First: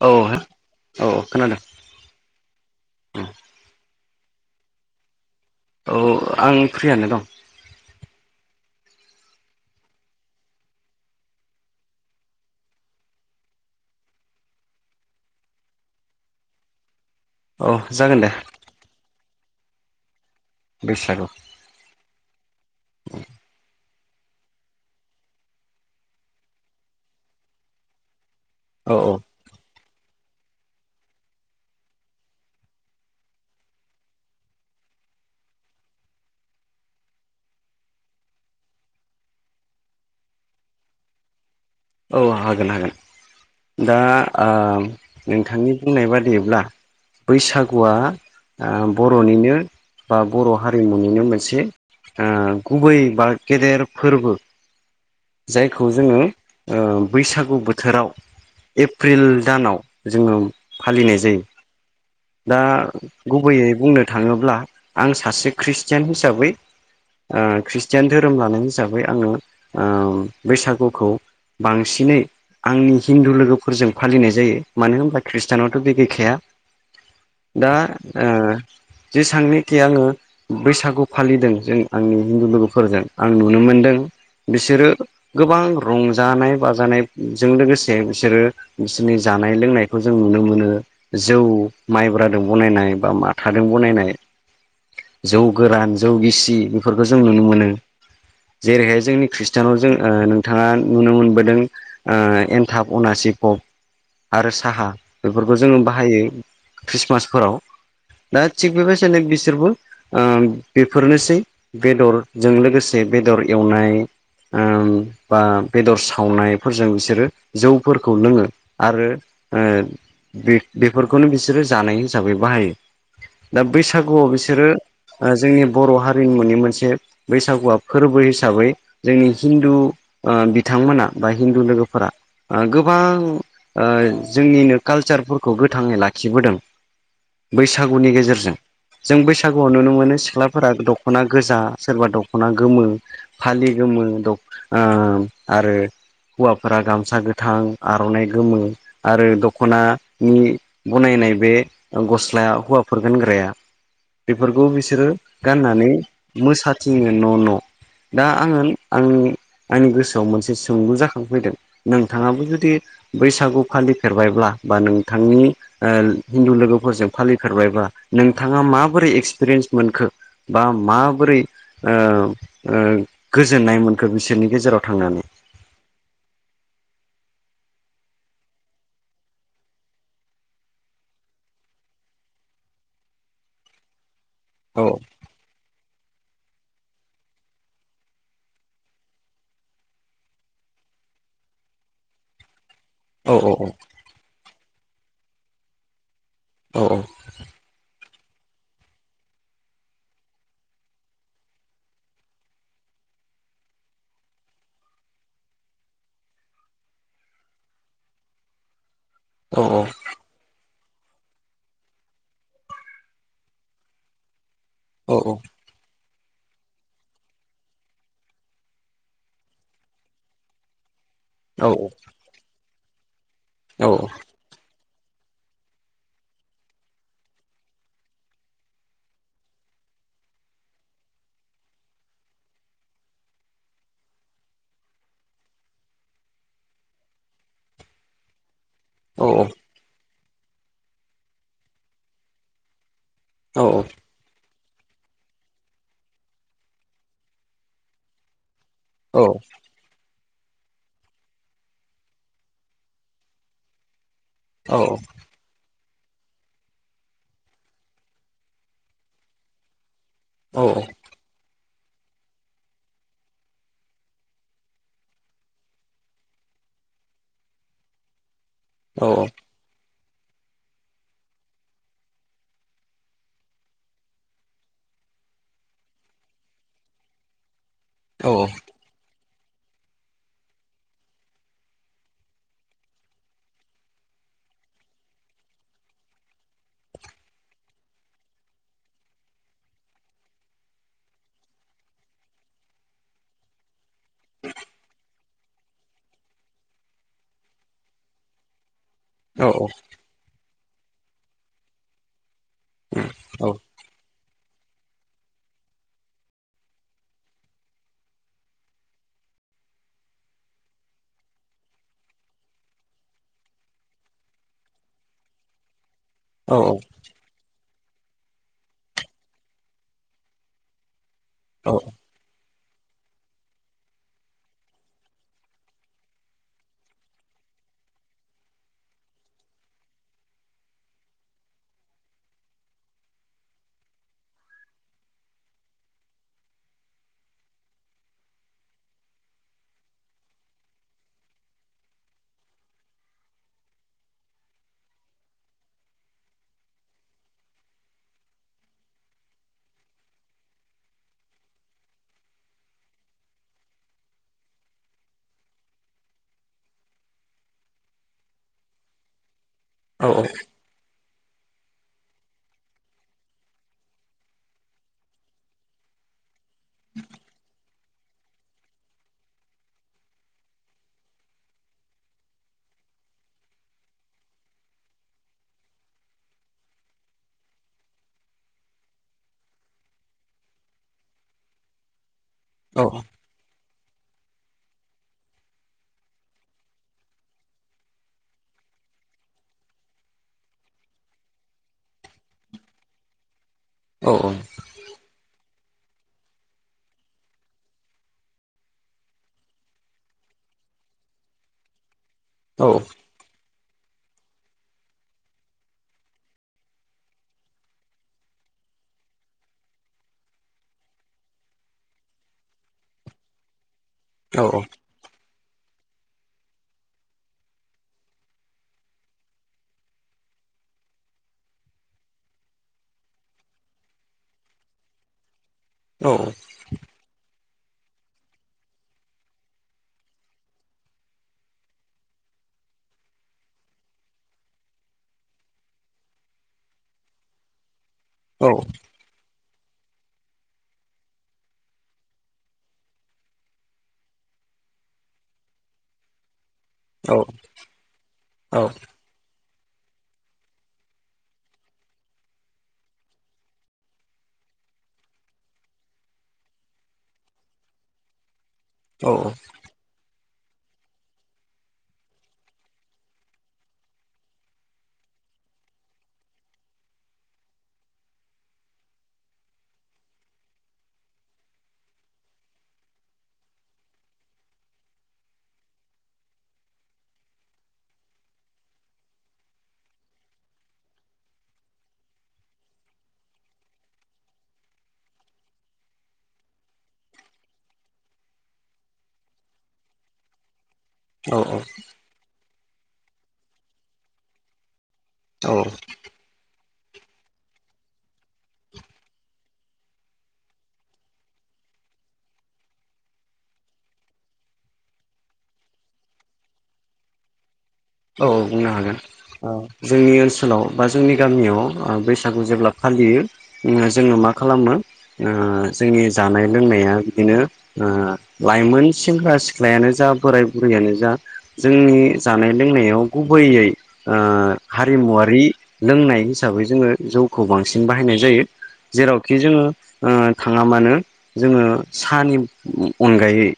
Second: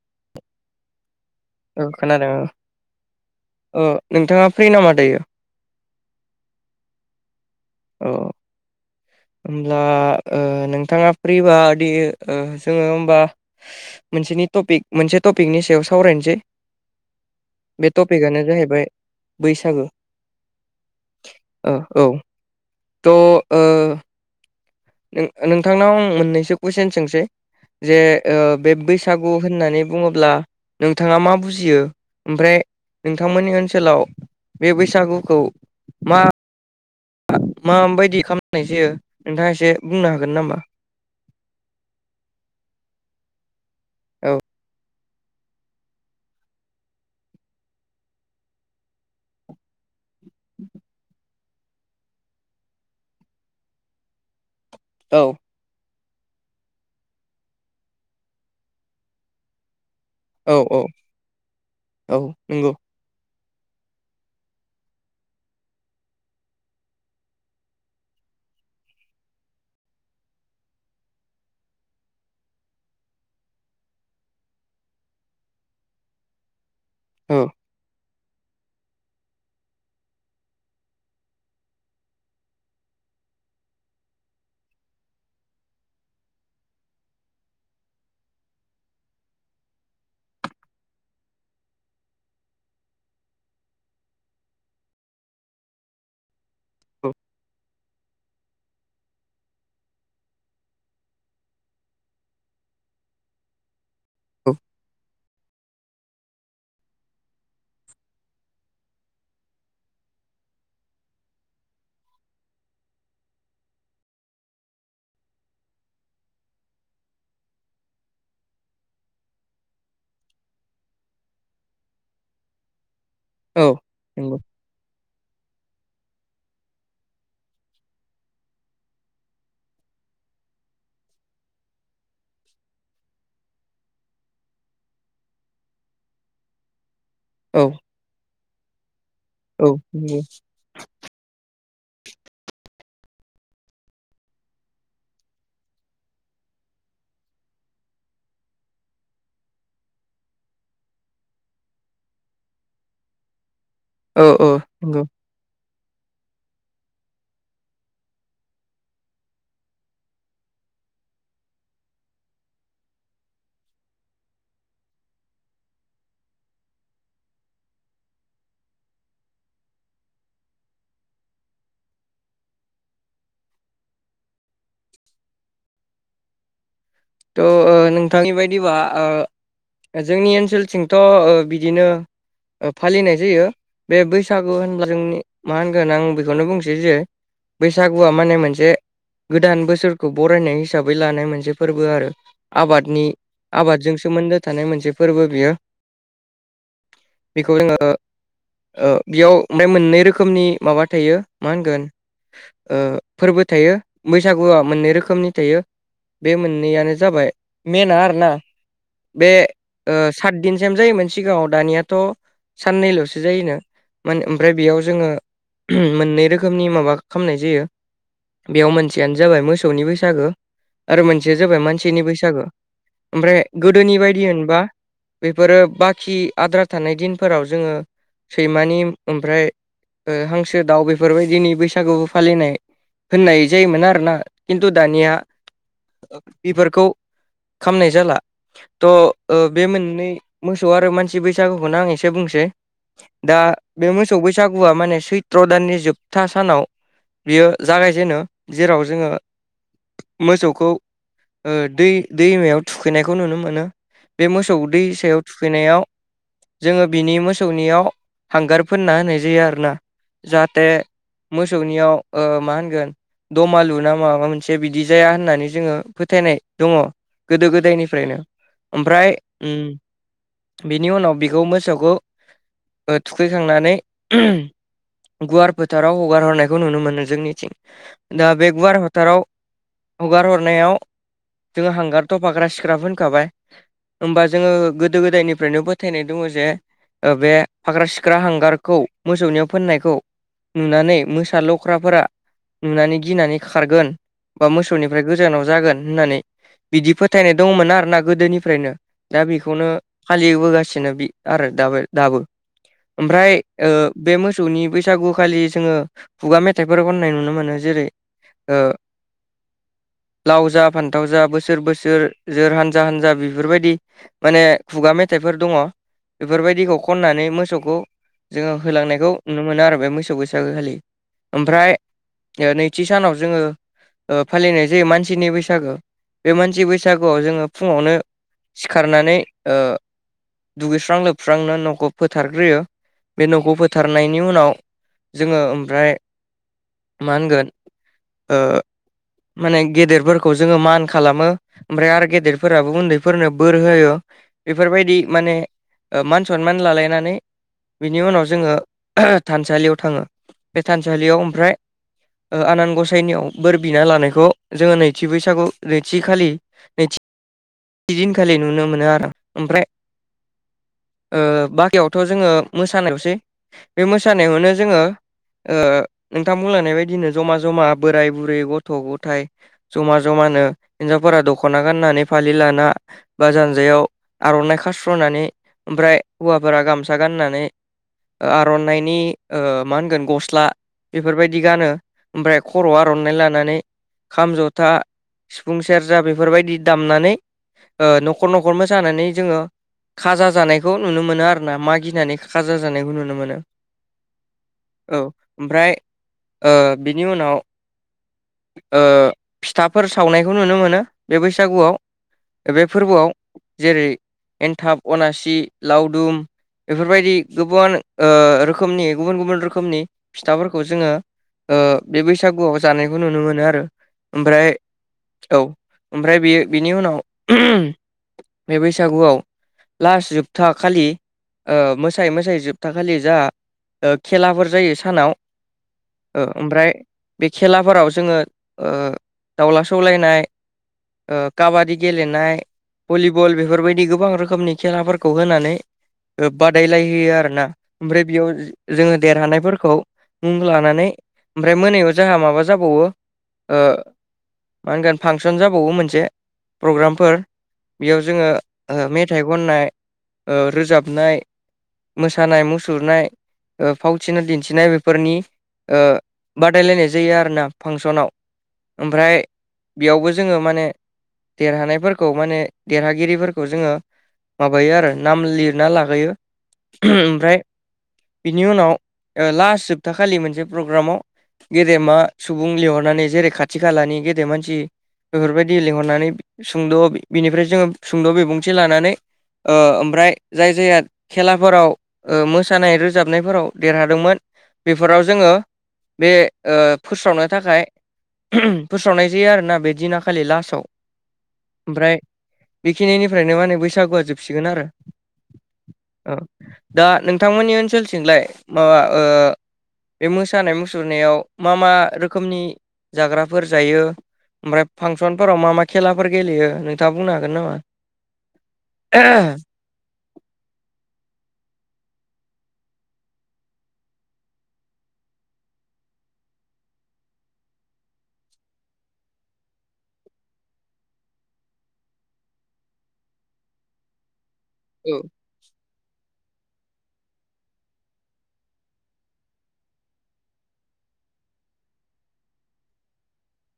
औ औ। खोनादों औ खोनादों औ ओ नोंथाङा फ्रि नामा दायो? औ आं फ्रियानो दं। औ [inaudible] होमब्ला ओ नोंथाङा फ्रिबादि जोङो होमबा मोनसे नि टपिक मोनसे टपिकनि सायाव सावरायनोसै। [inaudible] औ बे जागोन दे टपिकआनो जाहैबाय बैसागु। बैसागु ओ औ। थ'‌ ओ नों-नोंथांनाव मोननैसो कुइशन सोंसै जे ओ बे औ औ बैसागु होननानै बुङोब्ला नोंथाङा मा बुजियो ओमफ्राय नोंथांमोननि ओनसोलाव बे बैसागुखौ मा माबायदि खामनाय जायो नोंथाङा एसे बुंनो हागोन नामा? औ हागोन हागोन। दा औ आ नोंथांनि बुंनाय बादिब्ला बैसागुआ आह बर'निनो बा बर' हारिमुनिनो मोनसे ओ गुबै बा गेदेर फोरबो। औ जायखौ जोङो ओ बैसागु बोथोराव एप्रिल दानाव जोङो औ औ फालिनाय जायो। औ दा नंगौ गुबैयै बुंनो थाङोब्ला आं सासे खृष्टियान हिसाबै ओ खृष्टियान धोरोम लानाय हिसाबै आङो ओ बैसागुखौ बांसिनै आंनि हिन्दु लोगोफोरजों फालिनाय जायो। मानो होनब्ला खृष्टानआवथ' बे गैखाया। औ दा ओ जेसांनोखि आङो बैसागु फालिदों जों आंनि हिन्दु लोगोफोरजों आं नुनो मोनदों बिसोरो गोबां रं जानाय बाजानायजों लोगोसे बिसोरो बिसोरनि जानाय लोंनायखौ जों नुनो मोनो जौ माइब्रादों बनायनाय बा माथादों बनायनाय जौ गोरान जौ गिसि बेफोरखौ औ जों नुनो मोनो। जेरैहाय जोंनि खृष्टानाव जों ओ नोंथाङा नुनो मोनबोदों ओ एन्थाब अनासि पब आरो औ साहा बेफोरखौ जोङो बाहायो खृष्टमासफोराव दा थिग बेबायदिनो बिसोरबो ओ बेफोरनोसै बेदरजों लोगोसे बेदर एवनाय ओ बा बेदर सावनायफोरजों बिसोरो जौफोरखौ लोङो आरो ओ बे बेफोरखौनो बिसोरो जानाय हिसाबै बाहायो। दा औ बैसागुआव नंगौ बिसोरो ओ जोंनि बर' हारिनिमुनि मोनसे बैसागुआ फोरबो हिसाबै जोंनि हिन्दु ओ बि थांमोना बा हिन्दु लोगोफोरा ओ गोबां ओ जोंनिनो कालसारफोरखौ गो थाङै लाखिबोदों। औ बैसागुनि गेजेरजों जों औ बैसागुआव नुनो मोनो नंगौ सिख्लाफोरा दख'ना गोजा सोरबा दख'ना गोमो फालि गोमो द ओ आरो हौवाफोरा गामसा गोथां आर'नाइ गोमो आरो दख'नानि बनाय नाय बे गस्लाया हौवाफोर गानग्राया औ औ बेफोरखौ नंगौ बिसोरो गान्ना नै मोसाथिंयो न' न'। दा आङो आं आंनि गोसो आव मोनसे सोंलु जाखांफैदों नोंथाङाबो जुदि बैसागु फालिफेरबायब्ला बा नोंथां नि ओ हिन्दु लोगोफोरजों फालिफेरबायबा नोंथाङा माबोरै एक्सपिरियेन्स मोनखो? बा माबोरै ओ ओ गोजोननाय मोनखो बिसोरनि गेजेराव थांनानै। थ' ओ नोंथांनि बायदिबा ओ जोंनि ओनसोलथिंथ' ओ बिदिनो ओ फालिनाय जायो बे बै सागु औ होनब्ला जोंनि मा होनगोन आं बेखौनो बुंसै जे बैसागुआ माने मोनसे गोदान बोसोरखौ बरायनाय हिसाबै लानाय मोनसे फोर बो आरो आबादनि औ औ आबादजों सोमोन्दो थानाय मोनसे फोरबो बियो। औ बेखौ जोङो ओ बेयाव ओमफाय मोननै रोखोमनि माबा थायो मा होनगोन ओ फोरबो थायो। बैसागुआ मोननै रोखोमनि थायो। बे मोननैयानो जाबाय मेनआ आरोना। बे औ ओ सातदिनसम जायोमोन सिगाङाव दानियाथ' साननैल'सो जायोनो मान ओमफ्राय बेयाव जोङो औ [unintelligible] मोनै रोख खोमनि माबा खालामनाय जायो बेयाव मोनसेयानो जाबाय मोसौनि बैसागो। आरो मोनसेया जाबाय मानसिनि बैसागो ओमफ्राय औ गोदोनि बायदि होनबा बेफोरो बाखि आद्रा थानाय दिनफोराव जोङो सैमानि ओमफ्राय ओ हांसो दाउ बेफोरबायदिनि बैसागुबो फालिनाय होननाय जायोमोन आरोना खिन्थु दानिया बेफोरखौ खामनाय जाला। थ' औ ओ बे मोननै मोसौ आरो मानसि बैसागुखौनो आं इसे बुंसै। दा औ बे मोसौ बैसागुआ माने सैथ्र' दाननि जोबथा सानाव। बियो जागायजेनो जेराव जोङो औ मोसौखौ ओ दै दैमायाव थुखैनायखौ नुनो मोनो। बे मोसौदै सायाव थुखैनायाव जोङो बिनि मोस सौनियाव हांगार फोनना होनाय जायो आरोना जाहाथे मोसौनियाव ओ मा होनगोन। दमालु ना माबा मोनसे बिदि जाया होननानै जोङो फोथायनाय दङ। गोदो गोदायनिफ्रायनो ओमफ्राय ओम बिनि उनाव बेखौ मोसौखौ। ओ थुखैखांनानै [unintelligible] गुवार फोथाराव हगार हरनायखौ नुनो मोनो जोंनिथिं दा बे गुवार फोथाराव हगार हरनायाव जोङो हांगार थफाग्रा सिख्रा फोनखाबाय होमबा जोङो गोदो गोदायनिफ्रायनो फोथायनाय दङ जे ओ बे फाग्रा सिख्रा हांगारखौ मोसौनियाव फोननायखौ नुनानै मोसा लख्राफोरा नुनानै गिनानै खारगोन बा मोसौनिफ्राय गोजानाव जागोन होननानै। बिदि फोथायनाय दंमोन आरोना गोदोनिफ्रायनो। दा बेखौनो फालिबोगासिनो आरो दाबो दाबो। ओमफ्राय औ ओ बे मोसौनि बै सागु खालि जोङो खुगा मेथाइफोर खननाय नुनो मोनो जेरै ओ [inaudible] लाव जा, फान्थाव जा, बोसोर बोसोर जोर, हानजा हानजा, बेफोरबायदि माने खुगा मेथाइ फोर दङ औ औ बेफोरबायदिखौ खननानै मोसौखौ जोङो होलांनायखौ नुनो मोनो आरो बे मोसौ बैसागोखालि। औ ओमफ्राय नैथि सानाव जोङो ओ फालिनाय जायो मानसिनि बैसागो बे मानसि बैसागोआव जोङो फुङावनो सिखारनानै ओ दुगैस्रां लोबस्रांनो न'ख ख फोथारग्रोयो बे न'खौ फोथारनायनि उनाव जोङो ओमफ्राय मा होनगोन ओ माने गेदेरफोरखौ जोङो मान खालामो ओमफ्राय आरो गेदेरफोराबो उन्दैफोरनो बोर होयो। बेफोरबायदि माने ओ मान-सनमान लालायनानै बिनि उनाव जोङो [unintelligible] थानसालियाव थाङो बे थानसालियाव ओमफ्राय ओ आनान गसाइनियाव बोर बिना लानायखौ जोङो नैथि बैसागु नैथि खालि नैथि दिनखालि नुनो मोनो आरो ओमफ्राय औ औ। ओ बाखियावथ' जोङो मोसानायावसै बे मोसानायावनो जोङो ओ नोंथां बुंलायनाय बायदिनो जमा जमा बोराय बुरै, गथ' गथाय जमा जमा होनो हिनजावफोरा दख'ना गाननानै फालि लाना बा जानजायाव आर'नाइ खास्र'नानै ओमफ्राय हौवाफोरा गामसा गाननानै आर'नाइनि ओ मा होनगोन गस्ला बेफोरबायदि गानो। ओमफ्राय खर' औ औ आर'नाइ लानानै खाम, जथा, सिफुं, सेरजा, बेफोरबायदि दामनानै ओ न'खर न'खर मोसानानै जोङो खाजा जानाय खौ नुनो मोनो आरो ना मागिनानै खाजा जानायखौ नुनो मोनो। औ ओमफ्राय ओ बिनि उनाव ओ फिथाफोर सावनायखौ नुनो मोनो बे बैसागुआव। बे फोरबोआव जेरै एन्थाब, अनासि, लावदुम एफोरबायदि गुबान ओ रोखोमनि गुबुन गुबुन रोखोमनि फिथाफोरखौ जोङो ओ बे बैसागुआव जानायखौ नुनो मोनो आरो। ओमफ्राय औ। ओमफ्राय बेयो बिनि उनाव बे बैसागुआव लास जोब था खालि ओ मोसायै मोसायै जोबथाखालि जा खेलाफोर जायो सानाव ओ ओमफ्राय बे खेलाफोराव जोङो ओ दाउला सौलायनाय ओ काबादि गेलेनाय, भलिबल बेफोरबायदि गोबां रोखोमनि खेलाफोर खौ होनानै ओ बादाय लायहोयो आरोना ओमफ्राय बेयाव जो-जोङो देरहानाय फोरखौ खौ मुं लानानै ओमफ्राय मोनायाव जोंहा माबा जाबावो ओ मा होनगोन फांसन जाबावो मोनसे। प्रग्रामफोर बेयाव जोङो ओ मेथाइ खननाय ओ रोजाबनाय मोसानाय, मुसुरनाय, फावथिना दिन्थिनाय बेफोरनि ओ बादायलायनाय जायो आरोना फांसनाव। औ ओमफ्राय बेयावबो जोङो माने देरहानाय फोरखौ माने देरहागिरि फोरखौ जोङो मा बायो आरो नाम लिरना लागायो। ओमफ्राय बिनि उनाव ओ लास्ट जोबथा खालि मोनसे प्रग्रामाव गेदेमा सुबुं लिंहरनानै जेरै खाथि खालानि गेदेर मानसि बेफोरबायदि लिंहरनानै सुंद' बिनिफ्राय जोङो सुंद' बिबुंथि लानानै ओ ओमफ्राय जाय-जायहा खेलाफोराव मोसानाय रोजाबनायफोराव देरहादोंमोन बेफोराव जोङो बे ओ फोस्रावनो थाखाय फोस्रावनाय जायो आरोना बे दिना खालि लासाव। औ औ। बेखिनिफ्रायनो माने बैसागुआ जोबसिगोन आरो। औ। औ दा नोंथांमोननि ओनसोलथिंलाय माबा ओ बे मोसानाय मुसुरनायाव मा मा रोखोमनि जाग्राफोर जायो? ओमफ्राय फांसनफोराव मा मा खेलाफोर गेलेयो नोंथाङा बुंनो हागोन नामा? औ बुंनो हागोन। ओ जोंनि ओनसोलाव बा जोंनि गामियाव ओ बै सागु जेब्ला फालियो ओ जोङो मा खालामो ओ जोंनि जानाय लोंनाया बिदिनो ओ लाइमोन सेंग्रा सिख्लायानो जा बोराय बुरैयानो जा जोंनि जानाय लोंनायाव गुबैयै ओ औ हारिमुवारि लोंनाय हिसाबै जोङो जौखौ बांसिन बाहायनाय जायो। जेरावखि जोङो ओ थाङा मानो जोङो सानि अ-अनगायै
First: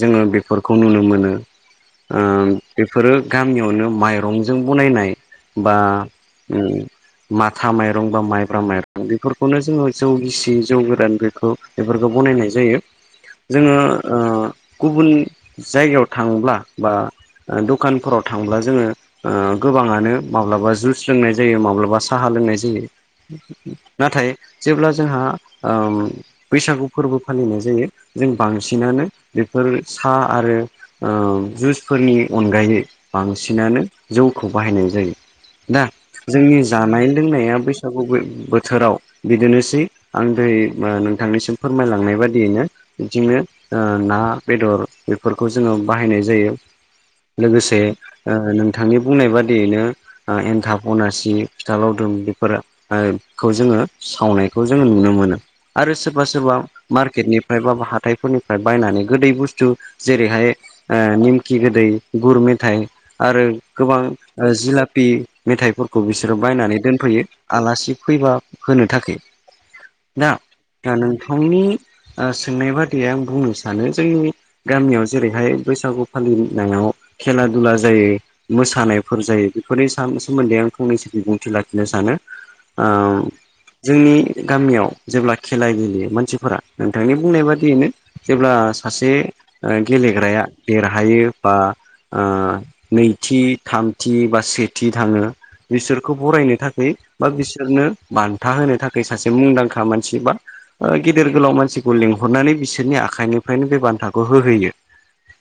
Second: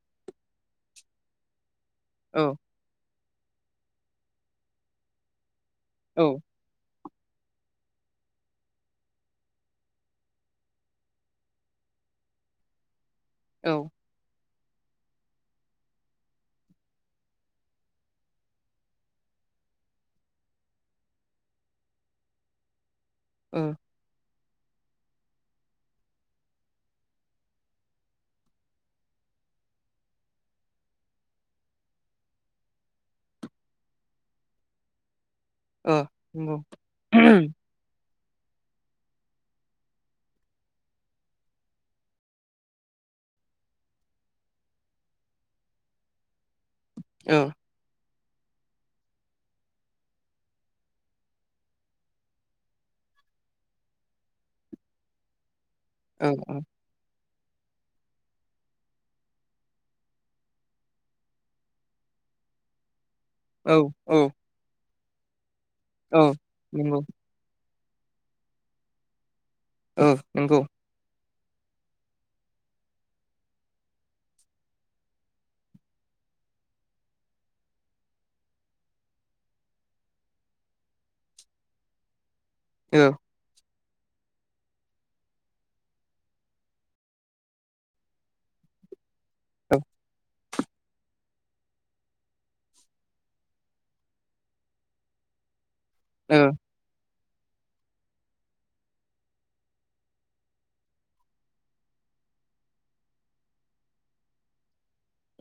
जोङो बेफोरखौ नुनो मोनो। ओ औ बेफोरो गामियावनो माइरंजों बनायनाय बा औ ओ माथा माइरं बा माइब्रा माइरं बेफोरखौनो जोङो जौ गिसि जौ गोरान बेखौ बेफोरखौ बनायनाय नाय जायो। जोङो ओ गुबुन जायगायाव थांब्ला बा दखान फोराव थांब्ला जोङो ओ गोबाङानो माब्लाबा जुस लोंनाय जायो माब्लाबा साहा लोंनाय जायो। ओ नाथाय जेब्ला जोंहा ओ बैसागु फोरबो फालिनाय जायो जों बांसिनानो बेफोर फोर सा आरो ओ जुसफोरनि अनगायै बांसिनानो जौखौ बाहायनाय जायो दा नंगौ जोंनि जानाय लोंनाया बैसागु बोथोराव बिदिनोसै आं दोहै ओ नोंथांनिसिम फोरमायलांनाय बादियैनो बिथिनो ओ ना बेदर बेफोरखौ जोङो बाहायनाय जायो औ लोगोसे ओ नोंथांनि बुंनाय बादियैनो एन्थाब पनासि फिथा लावदुम बेफोर खौ जोङो सावनायखौ जोङो नुनो मोनो आरो सोरबा सोरबा मार्केटनि फ्रायबा हाथाइफोरनिफ्राय बायनानै गोदै बुस्थु जेरैहाय ओ निमखि गोदै गुर मेथाइ आरो औ गोबां जिलापि मेथाइफोरखौ औ बिसोरो बायनानै नंगौ दोनफैयो आलासि फैबा होनो थाखाय ओ दा नंगौ [unintelligible] ओ सोंनाय बादियै आं बुंनो सानो जोंनि गामियाव जेरैहाय बैसागु फालिनायाव खेला दुला जायो मोसानायफोर जायो बेफोरनि सोमोन्दै आं फंनैसो बिबुंथि लाखिनो सानो ओम जोंनि गामियाव जेब्ला खेला गेलेयो मानसिफोरा नोंथांनि बुंनाय बादियैनो जेब्ला सासे औ गेलेग्राया देरहायो बा ओ नैथि थामथि बा सेथि थाङो बिसोरखौ बरायनो थाखाय बा बिसोरनो बान्था होनो थाखाय सासे मुंदांखा मानसि बा गेदिर गोलाव मानसिखौ लिंहर हरनानै बिसोरनि आखाइनिफ्रायनो बे बान्थाखौ होहोयो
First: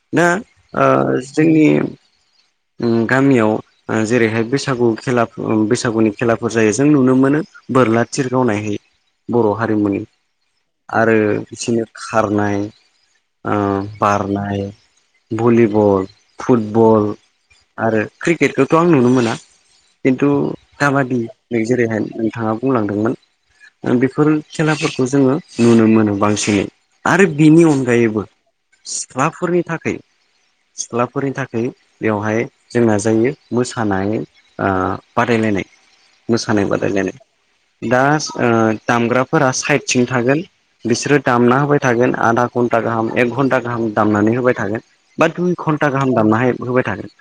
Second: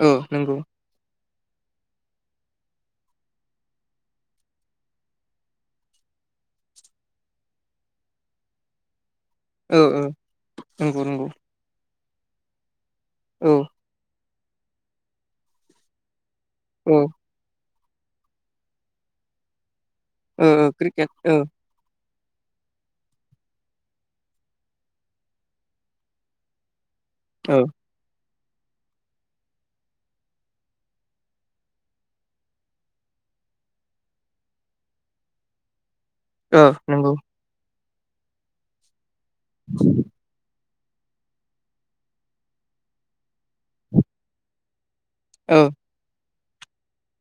औ ना नंगौ ओ जोंनि ओं गामियाव ओ जेरैहाय बैसागु खेला बैसागुनि खेलाफोर जायो जों नुनो मोनो बोरला थिर गावनाय बर' औ हारिमुनि औ नंगौ आरो नंगौ बिसोरनो खारनाय औ ओ बा खारनाय भलिबल ओ फुटबल आरो क्रिकेटखौथ' आं नुनो मोना किन्तु ओ क्रिकेट काबादि औ जेरैहाय थाङा बुंलांदोंमोन बेफोर खेलाफोरखौ जोङो नुनो मोनो बांसिनै आरो बिनि औ अनगायैबो सिख्लाफोरनि थाखाय सिख्ला फोरनि थाखाय बेवहाय जोंना जायो मोसानाय ओ बादायलायनाय औ मोसानाय नंगौ बादायलायनाय दा दामग्राफोरा साइड थिं थागोन बिसोरो दामना होबाय थागोन आधा घन्टा गाहाम एक घन्टा गाहाम दामनानै होबाय थागोन बा दुइ औ घन्टा गाहाम दामनानै होबाय थागोन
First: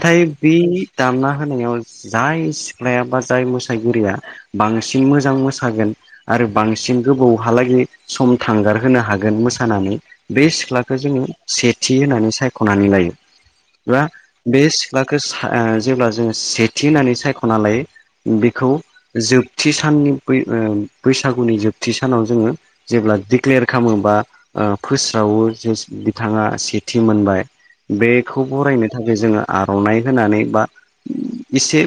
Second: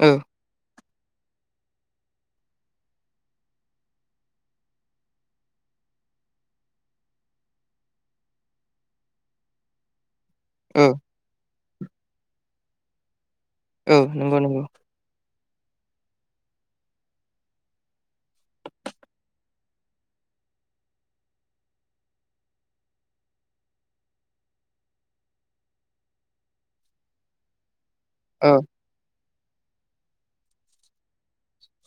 औ बे दामना होनायाव जाय सिख्लाया बा जाय मोसागिरिया बांसिन मोजां मोसागोन आरो बांसिन गोबावहालागै सम थांगार होनो हागोन मोसानानै बे औ सिख्लाखौ जोङो सेथि होनानै सायख'नानै लायो। औ बा नंगौ नंगौ बे सिख्लाखौ जेब्ला जोङो सेथि होननानै सायख'ना लायो बेखौ जोबथि साननि बैसागुनि जोबथि सानाव जोङो जेब्ला दिक्लेयार खालामोबा फोस्रावो जे बिथाङा सेथि मोनबाय बेखौ औ बरायनो थाखाय जोङो आर'नाइ होनानै बा एसे